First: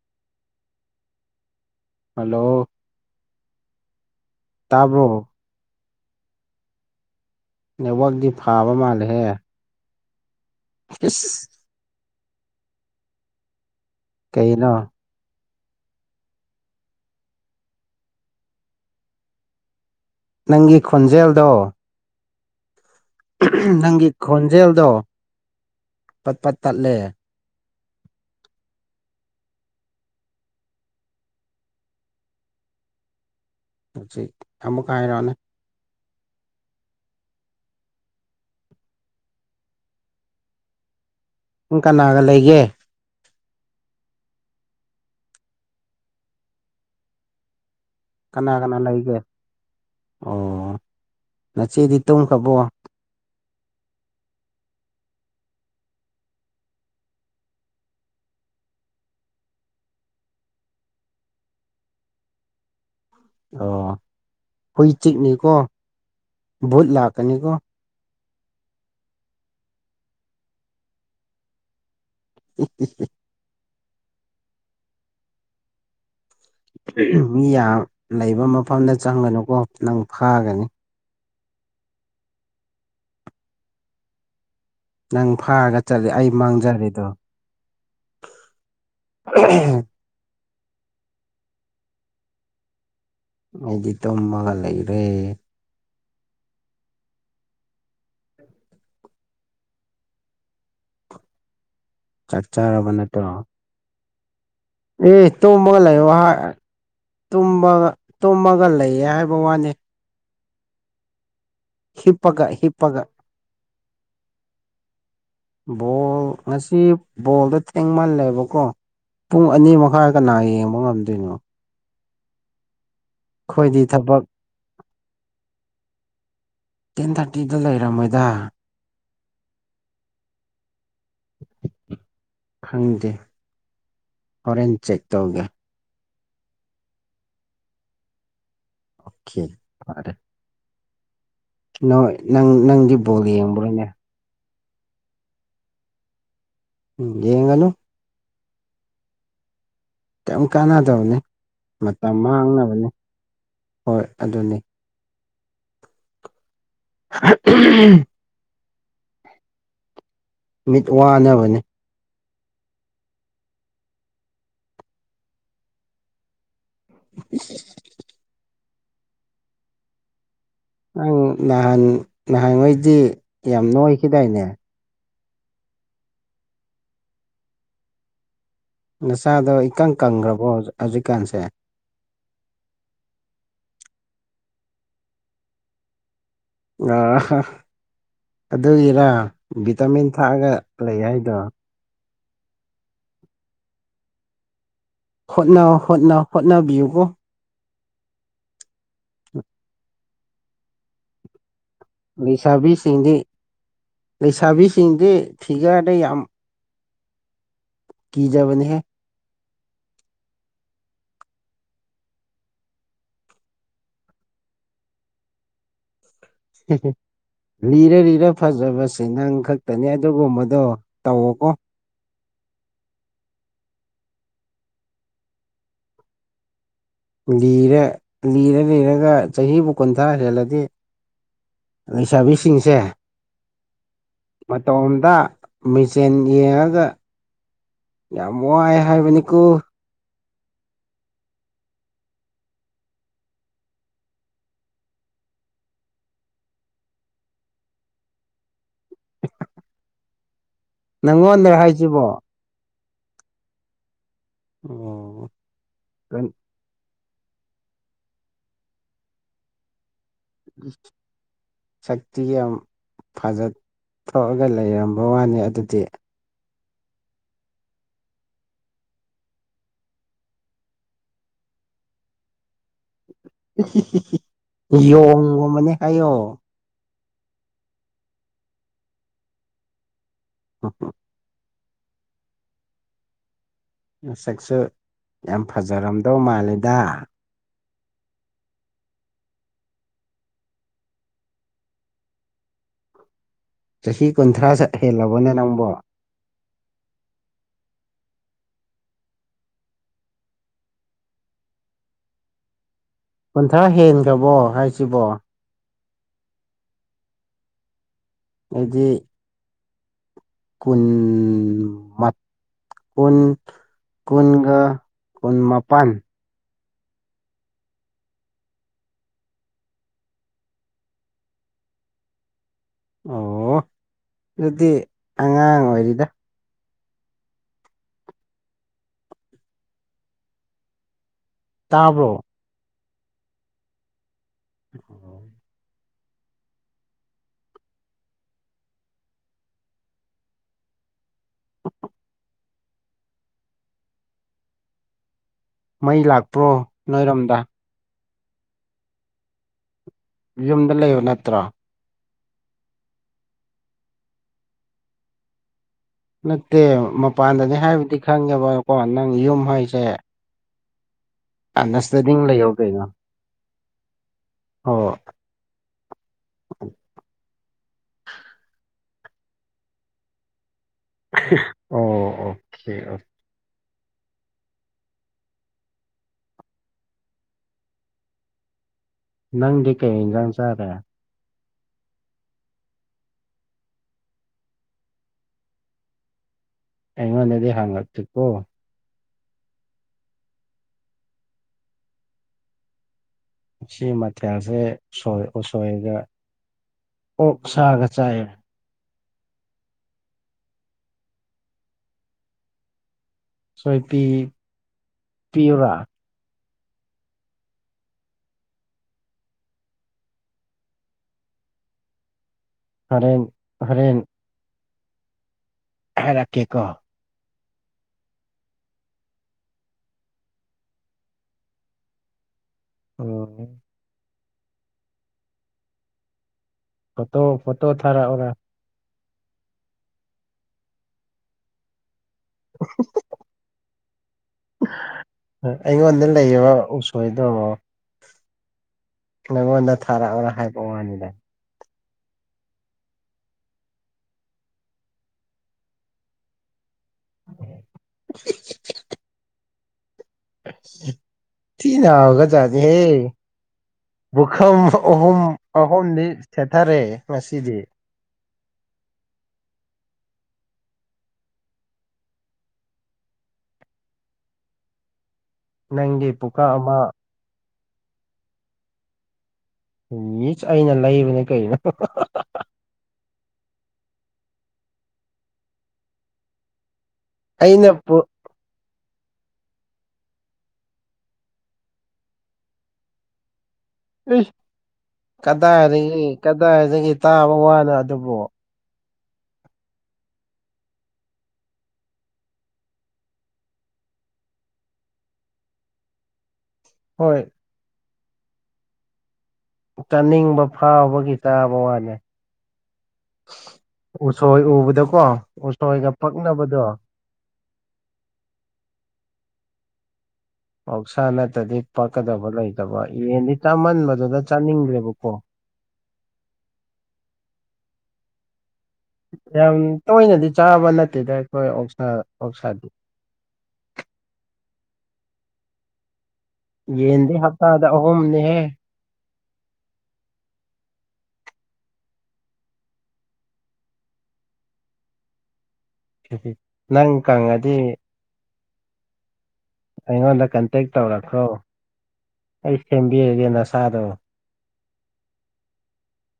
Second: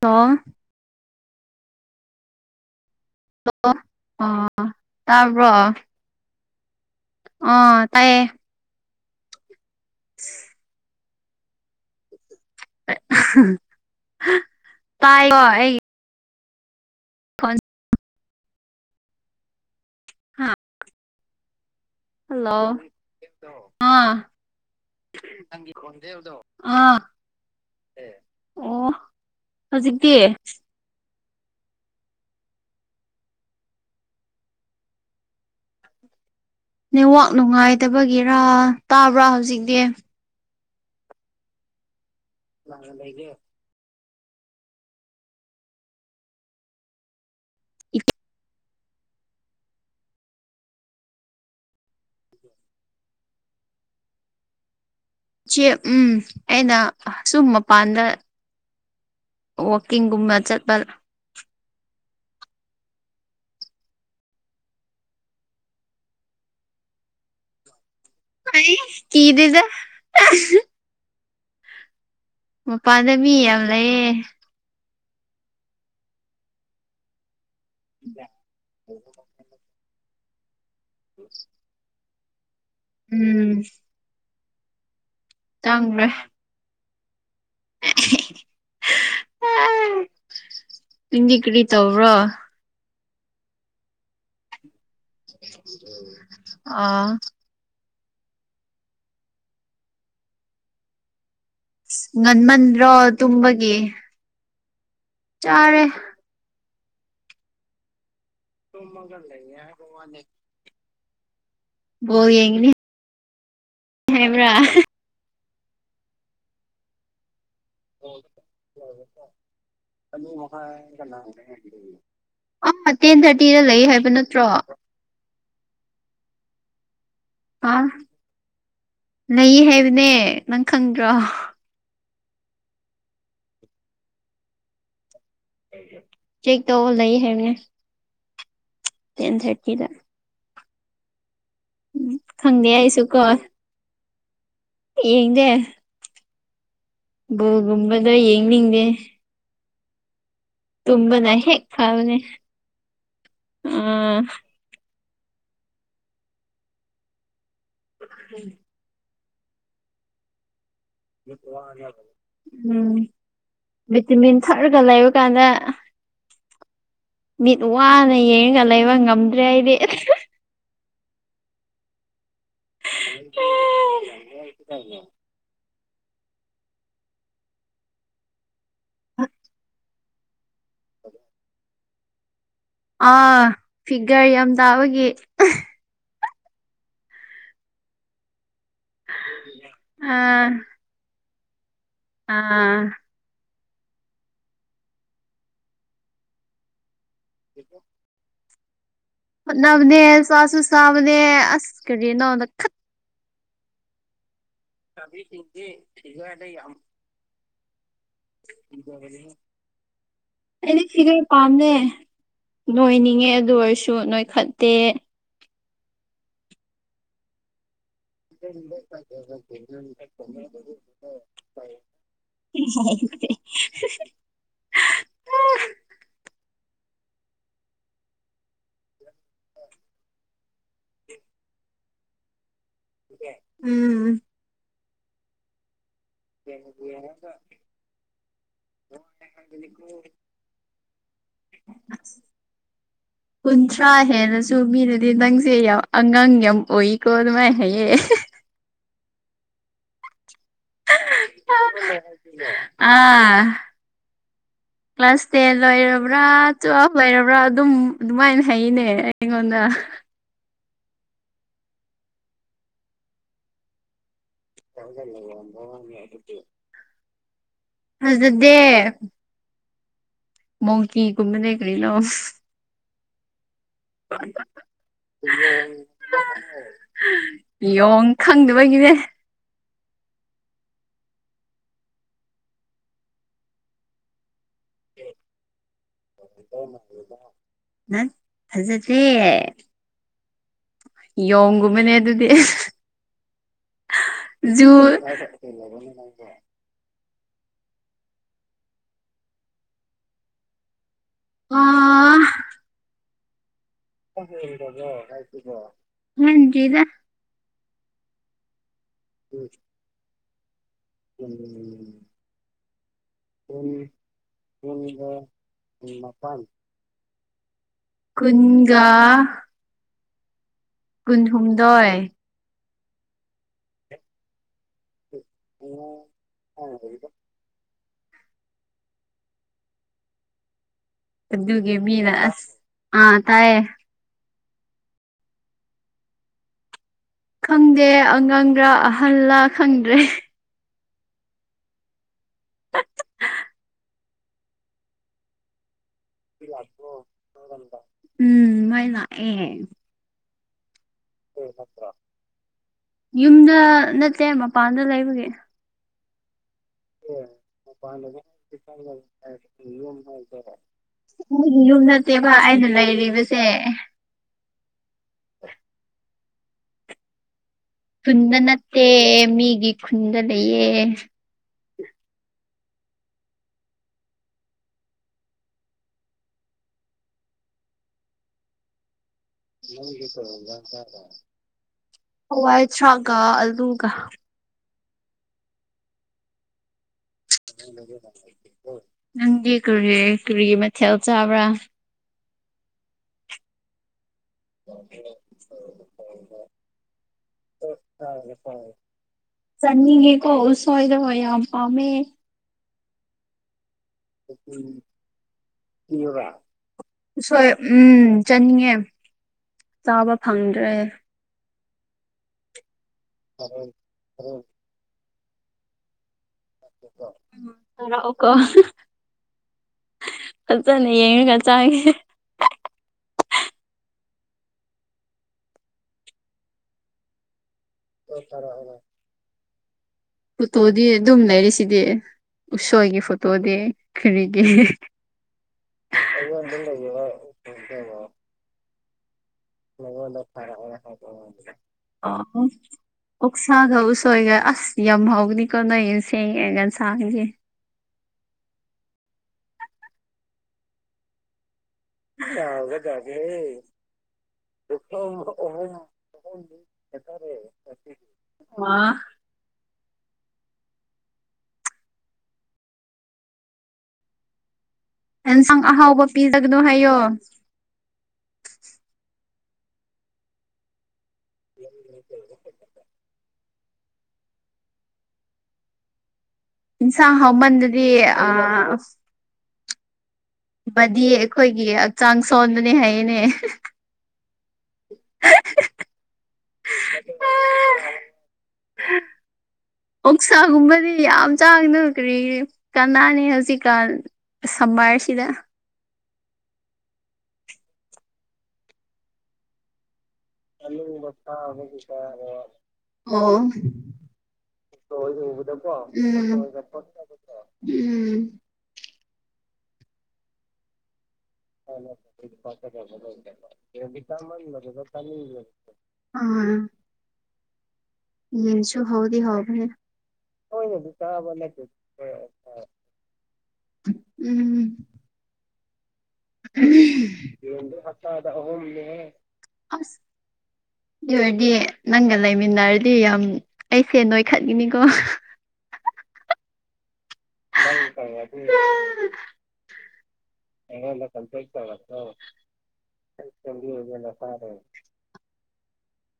ꯇ ꯍꯜꯂꯣ ꯍ ꯑ ꯇꯥꯕ꯭ꯔꯣ ꯇꯄ ꯅꯦꯠꯋꯥꯛꯗꯤ ꯐꯥꯕ ꯃꯥꯜꯂꯦꯍꯦ ꯎꯝ ꯑ ꯀꯩꯅꯣ ꯇꯥꯏ ꯑꯩ ꯍ ꯅꯪꯒꯤ ꯈꯣꯟꯖꯦꯜꯗꯣ ꯍꯜꯂꯣ ꯤꯦꯗꯣ ꯑꯣ ꯅꯪꯒꯤ ꯈꯣꯟꯖꯦꯜꯗꯣ ꯄꯠ ꯄꯠ ꯇꯠꯂꯦ ꯍꯧꯖꯤꯛꯇꯤ ꯍꯧꯖꯤꯛ ꯑꯃꯨꯛ ꯍꯥꯏꯔꯛꯑꯣꯅꯦ ꯅꯦꯋꯥꯛ ꯅꯨꯡꯉꯥꯏꯗꯕꯒꯤꯔꯥ ꯇꯥꯕ꯭ꯔꯥ ꯍꯧꯖꯤꯛꯇꯤ ꯑꯣꯀꯅ ꯂꯒ ꯂꯩ ꯂꯩꯒꯦ ꯀꯅꯥ ꯀꯅꯥ ꯂꯩꯒꯦ ꯑꯣ ꯅ ꯆꯦꯇ ꯀꯕꯨꯣ ꯆꯦ ꯎꯝ ꯑꯩꯅ ꯁꯨꯝ ꯃꯄꯥꯟꯗ ꯋꯥꯋꯀꯤꯡꯒꯨꯝꯕ ꯆꯠꯄ ꯑꯣ ꯍꯨꯏ ꯆꯤꯛꯅꯤꯀꯣ ꯚꯨꯠ ꯂꯥꯛꯀꯅꯤꯀꯣ ꯑꯩ ꯀꯗꯨꯖ ꯃꯄꯥꯥꯟꯗꯕꯤ ꯌꯥꯝ ꯂꯩꯌꯦꯦ ꯃꯤ ꯌꯥꯝ ꯂꯩꯕ ꯃꯐꯝꯗ ꯆꯪꯒꯅꯨꯀꯣ ꯅꯪ ꯐꯥꯒꯅꯤ ꯎ ꯎꯝ ꯅꯪ ꯐꯥꯔꯒ ꯆꯪꯈ꯭ꯔꯦ ꯆꯠꯂꯦ ꯑꯩ ꯃꯥꯡꯖꯔꯦꯗꯣ [unintelligible] [inaudible] ꯍꯗꯤ ꯀꯔꯤ ꯇꯕ꯭ꯔꯥ ꯑꯩꯗꯤ ꯇꯨꯝꯃꯒ ꯂꯩꯔꯦ ꯑꯥ ꯆꯥꯛ ꯆꯥꯔꯕ ꯉꯟꯃꯟ꯭ꯔꯣ ꯅꯠꯇ꯭ꯔꯣ ꯇꯨꯝꯃꯒꯤꯦ ꯑꯦ ꯇꯨꯝꯃꯒ ꯂꯩꯥꯛ ꯇꯨꯝꯕꯒ ꯇꯨꯝꯃꯒ ꯂꯩꯌꯦ ꯍꯥꯏꯕ ꯋꯥꯅꯤ ꯍꯤꯞꯄꯒ ꯍꯤꯞꯄꯒ ꯍꯦꯕ꯭ꯔꯥ ꯃꯁꯤꯁꯤ ꯕꯣꯜꯗ ꯏꯪꯃꯜꯂꯦꯕꯀꯣ ꯄꯨꯡ ꯑꯅꯤ ꯃꯈꯥꯏ ꯀꯅꯥ ꯌꯦꯡꯕ ꯉꯝꯗꯣꯏꯅꯣ ꯑꯥ ꯇꯦꯟ ꯊꯥꯔꯇꯤꯗ ꯂꯩ ꯑꯩꯈꯣꯏꯗꯤ ꯍꯥꯏꯕ ꯊꯕꯛ ꯅꯠꯇ꯭ꯔꯣ ꯇꯦꯟ ꯊꯥꯔꯇꯤꯗ ꯑꯥ ꯂꯩꯔꯝꯃꯣꯏꯗ ꯂꯩ ꯍꯥꯏꯕꯅꯦ ꯅꯪ ꯈꯪꯗ꯭ꯔꯣ ꯈꯪꯗꯦ ꯍꯣꯔꯦꯟ ꯆꯦꯛ ꯇꯧꯒꯦ ꯆꯦꯛꯦꯛ ꯇ ꯂꯩꯏ ꯍꯥꯏꯦꯅꯦ ꯇꯦꯟ ꯑꯣꯀꯦ ꯊꯔꯇꯤꯗ ꯐꯔꯦ ꯅꯣꯏ ꯅꯪ ꯈꯪꯗꯦ ꯅꯪꯗꯤ ꯕꯣꯜ ꯌꯦꯡꯕ꯭ꯔꯣꯅꯦ ꯌꯦꯗꯦ ꯎꯝ ꯌꯦꯡꯒꯅꯨ ꯒꯝꯕꯗ ꯌꯦꯡꯅꯤꯦ ꯈꯤ ꯀꯥꯟꯅꯗꯕꯅꯤ ꯍꯦꯛ ꯃꯇꯝ ꯐꯕꯅꯦ ꯃꯥꯡꯅꯕꯅꯤ ꯍꯣꯏ ꯑꯥ ꯑꯗꯨꯅꯤ [unintelligible] ꯎꯝ ꯃꯤꯠ ꯋꯥꯅꯕꯅꯤ ꯎꯝ ꯚꯇꯃꯤꯟ ꯊꯔꯒ ꯂꯩꯕ ꯀꯥꯟꯅ ꯃꯤꯠ ꯋꯥꯅ ꯌꯦꯡꯉꯒ ꯂꯩꯕ ꯉꯝꯗ꯭ꯔꯦ ꯑꯩꯗꯤ ꯅꯪ ꯅꯍꯥꯟ ꯅꯍꯥꯟꯈꯩꯗꯤ ꯌꯥꯝ ꯅꯣꯏꯈꯤꯗꯥꯏꯅꯦ ꯅꯆꯥꯗꯣ ꯏꯀꯪ ꯀꯪꯈ꯭ꯔꯕꯣ ꯍꯧꯖꯤꯛꯀꯥꯟꯁꯦ ꯑꯥ ꯐꯤꯒꯔ ꯌꯥꯝ ꯇꯥꯕꯒꯤ ꯑ ꯑꯗꯨꯒꯤꯔꯥ ꯚꯇꯥꯃꯤꯟ ꯑꯥ ꯊꯥꯛꯑꯒ ꯂꯩ ꯍꯥꯏꯗꯣ ꯑꯥ ꯍꯣꯠꯅ ꯍꯣꯠꯅ ꯍꯣꯠꯅꯕꯤꯌꯨꯕ [unintelligible] ꯅꯕꯅꯦ ꯁꯥꯋꯥꯁꯨꯁꯕꯅꯦ ꯑ ꯂꯩꯁꯥꯕꯤꯁꯤꯡꯗꯤ ꯂꯩꯁꯥꯕꯤꯁꯤꯡꯗꯤ ꯊꯤꯒꯅ ꯌꯥꯝ ꯀꯖꯕꯅꯤꯍ ꯑꯗꯤ ꯁꯤꯒ ꯄꯥꯝꯅꯦ ꯅꯣꯏꯅꯤꯡꯉꯦ ꯑꯗꯨ ꯑꯣꯏꯔꯁꯨ ꯅꯣꯏꯈꯠꯇꯦ [unintelligible] ꯍꯔ ꯂꯤꯔ ꯐꯖꯁ ꯅꯪ ꯈꯛꯇꯅꯤ ꯑꯗꯨꯕꯨ ꯃꯗꯣ ꯇꯧꯋꯀꯣ [unintelligible] ꯂꯤꯔ ꯂꯤꯔ ꯂꯤꯔꯒ ꯆꯍꯤꯕꯨ ꯀꯨꯟꯊ꯭ꯔꯥ ꯍꯦꯜꯂꯗꯤ ꯂꯩꯁꯥꯕꯤꯁꯤꯡꯁꯦ ꯎꯝ ꯇꯣꯝꯗ ꯃꯤ ꯁꯦꯟ ꯌꯦꯡꯉꯒ ꯌꯥꯝ ꯋꯥꯏ ꯍꯥꯏꯕꯅꯤꯀꯣ [unintelligible] ꯀꯨꯟꯊ꯭ꯔꯥ ꯍꯦꯜꯂꯁꯨ ꯃꯤꯅꯗꯤ ꯅꯪꯁꯦ ꯌꯥꯝ ꯑꯉꯥꯡ ꯌꯥꯝ ꯑꯣꯏꯏꯀꯣ ꯑꯗꯨꯃꯥꯏꯅ ꯍꯥꯏꯌꯦ [unintelligible] ꯅꯪꯉꯣꯟꯗꯔ ꯍꯥꯏꯁꯤꯕꯣ [unintelligible] ꯑꯥ ꯀ꯭ꯂꯥꯁ ꯑꯣ ꯇꯦꯟ ꯂꯣꯏꯔꯕ꯭ꯔꯥ ꯇꯨꯋꯦꯜ ꯂꯩꯔꯕ꯭ꯔꯥ ꯑꯗꯨꯝ ꯑꯗꯨꯃꯥꯏꯅ ꯍꯅꯦ ꯑꯩꯉꯣꯟꯗ ꯁꯛꯇꯤꯒꯤ ꯌꯥꯝ ꯐꯖꯠ ꯊꯣꯛꯑꯒ ꯂꯩꯔꯝꯕ ꯋꯥꯅꯤ ꯑꯗꯨꯗꯤ ꯐꯖꯗꯦ ꯃꯣꯡꯀꯤ ꯒꯨꯝꯕꯅꯦ ꯀꯔꯤꯅ‌ꯣ [unintelligible] ꯌꯣꯡꯒꯨꯝꯕꯅꯤ ꯍꯥꯏꯌꯣ ꯌ‌ꯣꯡ ꯈꯪꯗꯕꯒꯤꯅꯦ ꯑ ꯍ ꯃꯁꯛꯁꯨ ꯌꯥꯝ ꯐꯖꯔꯝꯗꯧ ꯃꯥꯜꯂꯤꯗ ꯅ ꯐꯖꯗꯦ ꯌꯣꯡꯒꯨꯝꯕꯅꯦ ꯑꯗꯨꯗꯤ ꯆꯍꯤ ꯀꯨꯟꯊ꯭ꯔꯥ ꯨꯖꯨ ꯍꯦꯜꯂꯕꯅꯦ ꯅꯪꯕꯣ [unintelligible] ꯑ ꯀꯨꯟꯊ꯭ꯔꯥ ꯍꯦꯟꯈ꯭ꯔꯕꯣ ꯍꯥꯏꯁꯤꯕꯣ ꯈꯪꯗ‌ꯦꯗ ꯑꯗꯨꯗꯤ [unintelligible] ꯀꯨꯟ ꯃꯥ ꯀꯨꯟ ꯀꯨꯟꯒ ꯀꯨꯟꯃꯄꯥꯜ ꯀꯨꯟꯒ ꯀꯨꯟꯍꯨꯝꯗꯣꯏ ꯑꯣ ꯑꯗꯨꯗꯤ ꯑꯉꯥꯡ ꯑꯣꯏꯔꯤꯗ ꯑꯗ ꯒꯤ ꯇꯥꯕ꯭ꯔꯣ ꯃꯤꯅ ꯑꯁ ꯑꯥ ꯇꯥꯏꯌꯦ ꯍ ꯈꯪꯗꯦ ꯑꯉꯥꯡꯒꯥ ꯑꯍꯜꯂꯥ ꯈꯪꯗ꯭ꯔꯦ [unintelligible] ꯃꯩ ꯂꯥꯛꯄ꯭ꯔꯣ ꯅꯣꯏꯔꯣꯝꯗꯥ ꯎꯝ ꯃꯩ ꯂꯥꯛꯑꯦ ꯌꯨꯝꯗ ꯂꯩꯕ ꯅꯠꯇ꯭ꯔꯣ ꯌꯨꯝꯗ ꯅꯠꯇꯦ ꯃꯄꯥꯟꯗ ꯂꯩꯕꯒꯤ ꯅꯠꯇꯦ ꯃꯄꯥꯟꯗꯅꯤ ꯍꯥꯏꯕꯗꯤ ꯈꯪꯉꯦꯕꯀꯣ ꯅꯪ ꯌꯨꯝ ꯍꯥꯏꯁꯦ ꯑꯩꯒꯤ ꯌꯨꯝ ꯑꯟꯗꯔꯁꯇꯦꯟꯗꯤꯡ ꯅꯠꯇꯦꯕ ꯂꯩꯌꯣ ꯑꯩꯅ ꯀꯩꯅꯣ ꯂꯩꯔꯤꯕꯁꯦ ꯑꯣ [unintelligible] ꯈꯨꯟꯗꯅꯠꯇꯦ ꯃꯤꯒꯤ ꯈꯨꯟꯗ ꯂꯩꯌ‌ꯦ ꯑꯣ ꯑꯣ ꯑꯣ ꯅꯪꯗꯤ ꯀꯩ ꯏꯟꯖꯥꯡ ꯆꯥꯔꯦ ꯍꯥꯋꯥꯏꯊ꯭ꯔꯥꯛꯀ ꯑꯜꯂꯨꯒ ꯑꯩꯉꯣꯟꯗꯗꯤ ꯍꯪꯉꯛꯇꯦꯀꯣ [unintelligible] ꯅꯪꯗꯤ ꯀꯔꯤ ꯀꯔꯤ ꯃꯊꯦꯜ ꯆꯥꯕ꯭ꯔꯥ ꯁꯤꯃ ꯊ‌ꯦꯜꯁ‌ꯦ ꯎꯁꯣꯏꯒ ꯑꯣꯛ ꯁꯥꯒ ꯆꯥꯏꯌꯦꯕ ꯆꯅꯤꯡꯉ‌ꯦꯀꯣ ꯎꯁ‌ꯣꯏꯗ‌ꯣ ꯍ‌ꯣꯏ ꯌꯥꯝ ꯄꯥꯝꯃꯦ ꯁꯣꯏꯄꯤ ꯄꯤꯌꯣꯔꯥ ꯁꯣꯏ ꯎꯝ ꯆꯠꯅꯤꯡꯉꯦ ꯆꯥꯕ ꯐꯪꯗ꯭ꯔꯦ ꯍꯔꯦꯟ ꯍꯔꯦꯟ ꯊꯥꯔꯛꯀ‌ꯦꯀ‌ꯣ ꯎꯝ ꯊꯔꯥꯛꯑ‌ꯣꯀ‌ꯣ ꯐꯖꯅ ꯌꯦꯡꯉꯒ ꯆꯥꯒ‌ꯦ ꯑ ꯐꯣꯇꯣ ꯐꯣꯇꯣ ꯊꯥꯔꯥ ꯑꯣꯔ ꯐꯣꯇꯣꯗꯤ ꯑꯗꯨꯝ ꯂꯩꯔꯤꯁꯤꯗꯤ ꯎꯁꯣꯏꯒꯤ ꯐꯣꯇꯣꯗꯤ ꯀꯔꯤꯒꯤ ꯑꯩꯉꯣꯟꯗ ꯂꯩꯔꯤꯕ ꯎꯁꯣꯏꯗꯃꯣ ꯅꯉꯣꯟꯗ ꯊꯥꯔꯛꯑꯔ ꯍꯥꯏꯕ ꯋꯥꯅꯤꯗ ꯑꯣ ꯑꯣꯛꯁꯥꯒ ꯎꯁꯣꯏꯒ ꯑꯁ ꯌꯥꯝꯍꯥꯎꯒꯅꯤꯀꯣ ꯅꯣꯏ ꯁꯦꯡꯉ ꯉ ꯊꯥꯡꯒꯦ ꯇꯅꯥꯎꯒ ꯆꯥꯅꯤ ꯍꯦ ꯄꯨꯕꯨꯈꯝ ꯑꯍꯨꯝ ꯑꯍꯨꯝꯗꯤ ꯁꯦꯊꯔꯦ ꯉꯁꯤꯗꯤ ꯑ ꯑꯦꯟꯁꯪ ꯑꯍꯥꯎꯕ ꯅꯪꯒꯤ ꯄꯨꯀꯥ ꯄꯤꯗꯒꯗꯣ ꯑꯃ ꯍꯥꯏꯌꯣ ꯃꯤꯁ ꯑꯩꯅ ꯂꯩꯕꯅꯦ ꯀꯩꯅꯣ ꯏꯟꯁꯥ ꯑꯩꯅ ꯍꯃꯥꯟꯗꯗꯤ ꯄꯨ ꯑ ꯗꯤ ꯑꯩꯈꯣꯏꯒꯤ ꯍꯛꯆꯥꯡ ꯁꯣꯟꯕꯅꯦ ꯍꯌꯦꯅꯦ ꯀꯗꯥꯏꯔꯤ ꯀꯗꯥꯏꯔꯤ ꯇꯥꯕ ꯋꯥꯅꯣ ꯑꯗꯨꯕꯨ [unintelligible] ꯑꯣꯛꯁꯥꯒꯨꯝꯕꯗꯤ ꯌꯥꯝ ꯆꯥꯡꯅ ꯀ꯭ꯔꯤ ꯀꯅꯥꯅꯤ ꯍꯧꯖꯤꯛꯀꯥꯟ ꯁꯚꯥꯁꯤꯗ ꯍꯣꯏ ꯆꯥꯅꯤꯡꯕ ꯐꯥꯎꯕꯒꯤ ꯇꯥꯕ ꯋꯥꯅꯦ ꯎꯁꯣꯏ ꯎꯕꯗꯀꯣ ꯕꯗꯀꯣ ꯎꯁꯣꯏꯒ ꯄꯛꯅꯕꯗꯣ [unintelligible] ꯎꯝ ꯑꯧꯁꯥ ꯅ ꯎꯝ ꯆꯥꯃꯟꯕꯗꯨꯗ ꯆꯥꯅꯤꯡꯗ꯭ꯔꯦꯕꯀꯣ ꯎꯝ ꯌꯦ ꯌꯥꯝ ꯇꯣꯏꯅꯗꯤ ꯆꯥꯕ ꯅꯠꯇꯦꯗ ꯑꯩꯈꯣꯏꯁꯥ ꯑꯣꯛꯁꯥꯗꯤ ꯎꯝ ꯌꯦꯟꯗꯤ ꯍꯞꯇꯥꯗ ꯁꯗ ꯍ ꯑꯍꯨꯝꯅꯤꯍꯦ [unintelligible] ꯑꯗꯨꯔꯗꯤ ꯅꯪꯒ ꯂꯩꯃꯤꯟꯅꯔꯗꯤ ꯌꯥꯝ ꯑꯩꯁꯦ ꯅꯣꯏꯈꯠꯈꯤꯅꯤꯀꯣ [unintelligible] ꯅꯪ ꯀꯪꯉꯗꯤ ꯎ [inaudible] ꯑꯩꯉꯣꯟꯗ ꯀꯟꯇꯦꯛ ꯇꯧꯔꯛꯈ꯭ꯔꯣ ꯑꯩ ꯁꯦꯝꯕꯤꯔꯒꯦ ꯅꯁꯥꯗꯣ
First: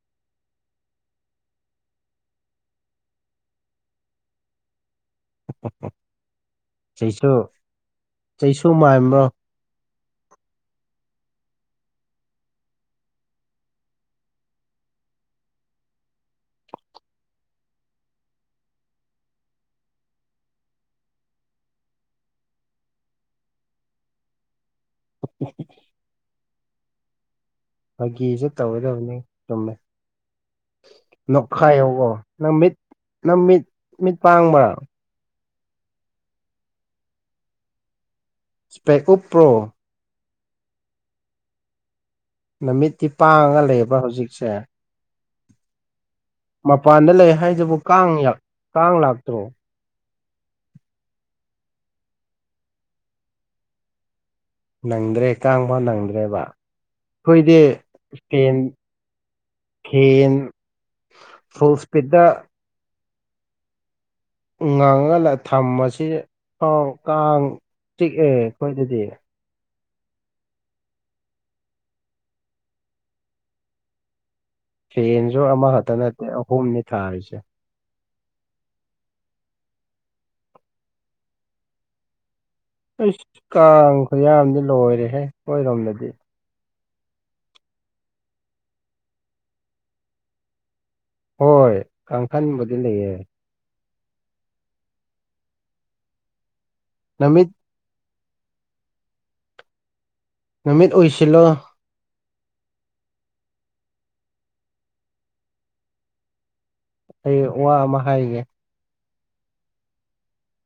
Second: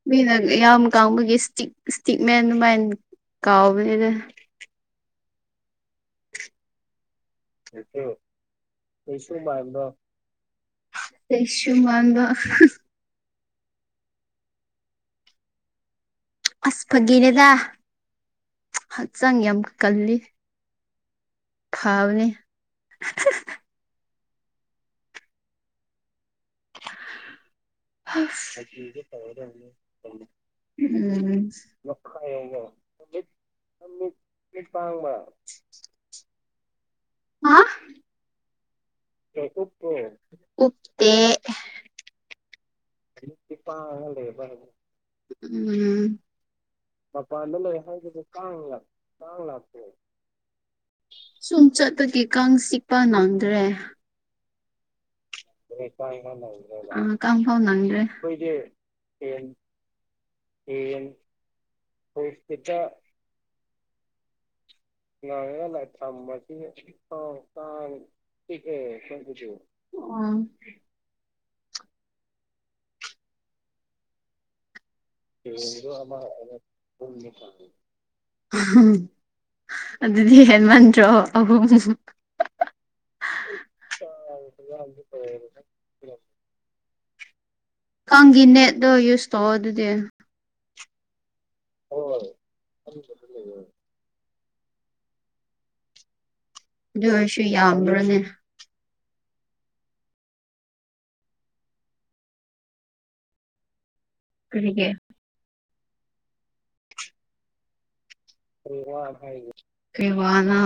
ꯃꯤꯅ ꯌꯥꯝ ꯀꯕꯒꯤ ꯏꯁꯇꯤꯛ ꯏꯁꯇꯤꯛ ꯃꯦꯟ ꯑꯗꯨꯃꯥꯏꯅ ꯀꯥꯎꯕꯅꯦ ꯎ ꯆꯩꯁꯨ ꯆꯩꯁꯨ ꯃꯥꯏꯕ꯭ꯔꯣ ꯇꯩꯁꯨ ꯋꯥꯝꯕ ꯑꯁ ꯐꯥꯒꯤꯅꯦꯗ ꯍꯛꯆꯥꯡ ꯌꯥꯝ ꯀꯜꯂꯤ ꯐꯥꯎꯅꯤ [unintelligible] ꯐꯥꯒꯤꯁꯨ ꯗꯤ ꯇꯧꯒꯗꯕꯅꯤ ꯇꯔ ꯆꯨꯝꯃꯦ [unintelligible] ꯅꯣꯛꯈꯥꯏꯌꯣꯀꯣ ꯃꯈꯥꯏ ꯅꯪ ꯃꯤꯠ ꯌꯅꯃꯤꯠ ꯅꯪ ꯃꯤꯠ ꯃꯤꯠ ꯄꯥꯡꯕ꯭ꯔꯥ ꯄꯥꯡꯕ [unintelligible] ꯍꯥ ꯏꯁ꯭ꯄꯦꯛꯀꯞ ꯄ꯭ꯔꯣ ꯎꯞꯇꯦ ꯅꯨꯃꯤꯠꯇꯤ ꯄꯥꯡꯉꯒ ꯂꯩꯕ꯭ꯔꯥ ꯍꯧꯖꯤꯛꯁꯦ ꯎꯝ ꯃꯄꯥꯟꯗ ꯂꯩ ꯍꯥꯏꯗꯨꯕꯨ ꯀꯥꯡ ꯂꯥꯛꯇ꯭ꯔꯣ ꯁꯨꯝ ꯆꯠꯂꯒꯦ ꯀꯥꯡ ꯆꯤꯛꯄ ꯅꯪꯗ꯭ꯔꯦ ꯅꯪꯗ꯭ꯔꯦ ꯀꯥꯡꯕ ꯅꯪꯗ꯭ꯔꯦꯕ ꯑꯥ ꯀꯥꯡ ꯐꯥꯎ ꯑꯩꯈꯣꯏꯗꯤ ꯅꯪꯗ꯭ꯔꯦ ꯏꯁꯄꯦꯟ ꯈ ꯟ ꯍꯠꯇ ꯉꯪꯉꯒ ꯂ- ꯉ ꯊꯝꯃꯁꯤ ꯊꯝꯝꯕꯁꯤ ꯐꯥꯎ ꯇ ꯀꯥꯡ ꯆꯤꯛꯑꯦ ꯑꯩꯈꯣꯏꯗꯗꯤ ꯑꯣ ꯐꯦꯟꯁꯨ ꯑꯃꯈꯛꯇ ꯅꯠꯇꯦ ꯑꯍꯨꯝꯅꯤ ꯊꯥꯔꯤꯁꯦ ꯎꯝ ꯑꯗꯨꯗꯤ ꯍꯦꯟꯃꯟꯗ꯭ꯔꯣ ꯑꯍꯨꯝ ꯑꯩꯁ ꯀꯥꯡ ꯈꯨꯌꯥꯗꯤ ꯂꯣꯏꯔꯦꯍꯦ ꯑꯩꯣꯏꯔꯣꯝꯗꯗꯤ ꯀꯥꯡꯒꯤ ꯅꯦꯠꯗꯣ ꯌꯨꯁ ꯇꯧꯑꯣ ꯑꯗꯨꯗꯤ ꯍꯣꯏ ꯀꯥꯡꯈꯟꯕꯨꯗꯤ ꯂꯩꯌꯦꯦ ꯑꯗꯨꯁꯨ ꯅꯨꯃꯤꯠ ꯌꯥꯝꯕ꯭ꯔꯅꯦ ꯅꯨꯃꯤꯠ ꯑꯣꯏꯁꯤꯂꯣ ꯀꯔꯤꯒꯦ ꯑꯩ ꯋꯥ ꯑꯃ ꯍꯥꯏꯒꯦ ꯀꯩ ꯋꯥꯅ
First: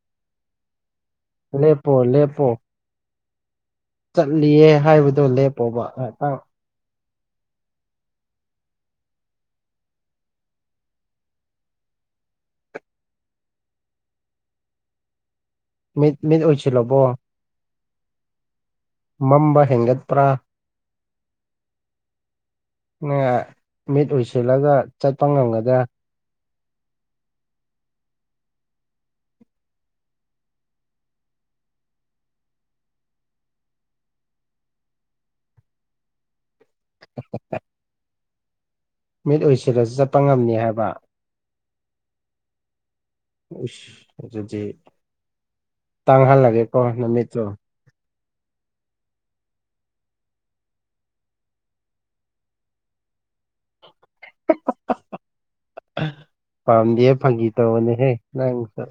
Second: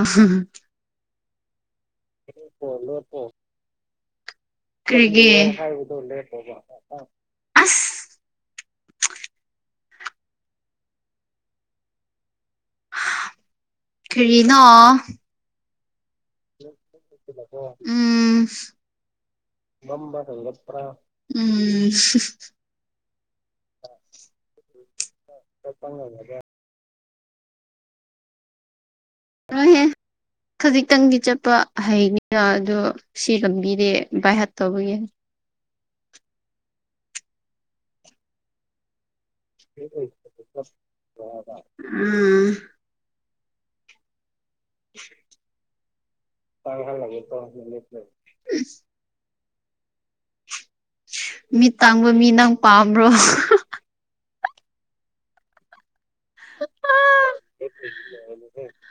ꯃ ꯂꯄꯣ ꯂꯣꯄꯣ ꯆꯠꯂꯤꯌꯦ ꯍꯥꯏꯕꯗꯣ ꯂꯦꯞꯄꯣꯕ ꯉꯥꯏꯍꯥꯛꯇꯪ ꯗꯦꯕ ꯑꯁ ꯀꯔꯤꯅ ꯃꯤ ꯃꯤꯠ ꯑꯣꯏꯁꯤꯜꯂꯣꯕꯣ ꯎꯝ ꯃꯝꯕ ꯍꯦꯟꯒꯠꯄ꯭ꯔꯥ ꯎꯝ ꯅ ꯃꯤꯠ ꯎꯁꯤꯜꯂꯒ ꯆꯠꯄ ꯉꯝꯒꯗ꯭ꯔꯥ ꯑꯍꯦ ꯈꯖꯤꯛꯇꯪꯗꯤ ꯆꯠꯄ ꯍꯩꯅꯤꯅ ꯑꯗꯣ ꯁꯤ ꯂꯝꯝꯕꯤꯔꯦ ꯕꯥꯏ ꯍꯥꯞ ꯇꯧꯕꯒꯤ [inaudible] ꯃꯤꯠ ꯎꯁꯤꯜꯂꯁꯨ ꯆꯠꯄ ꯉꯝꯅꯤ ꯍꯥꯏꯕ ꯎꯝ ꯎꯁ ꯑꯗꯨꯗꯤ ꯇꯥꯡꯍꯜꯂꯒꯦꯀꯣ ꯅꯨꯃꯤꯠꯇꯣ ꯎꯝ ꯃꯤ ꯇꯥꯡꯕ ꯃꯤ ꯅꯪ ꯄꯥꯝꯕ꯭ꯔꯣ [inaudible] ꯄꯥꯝꯗꯤꯍꯦ ꯐꯥꯒꯤ ꯇꯧꯧꯕꯅꯦꯍꯦ ꯅꯪꯁꯨ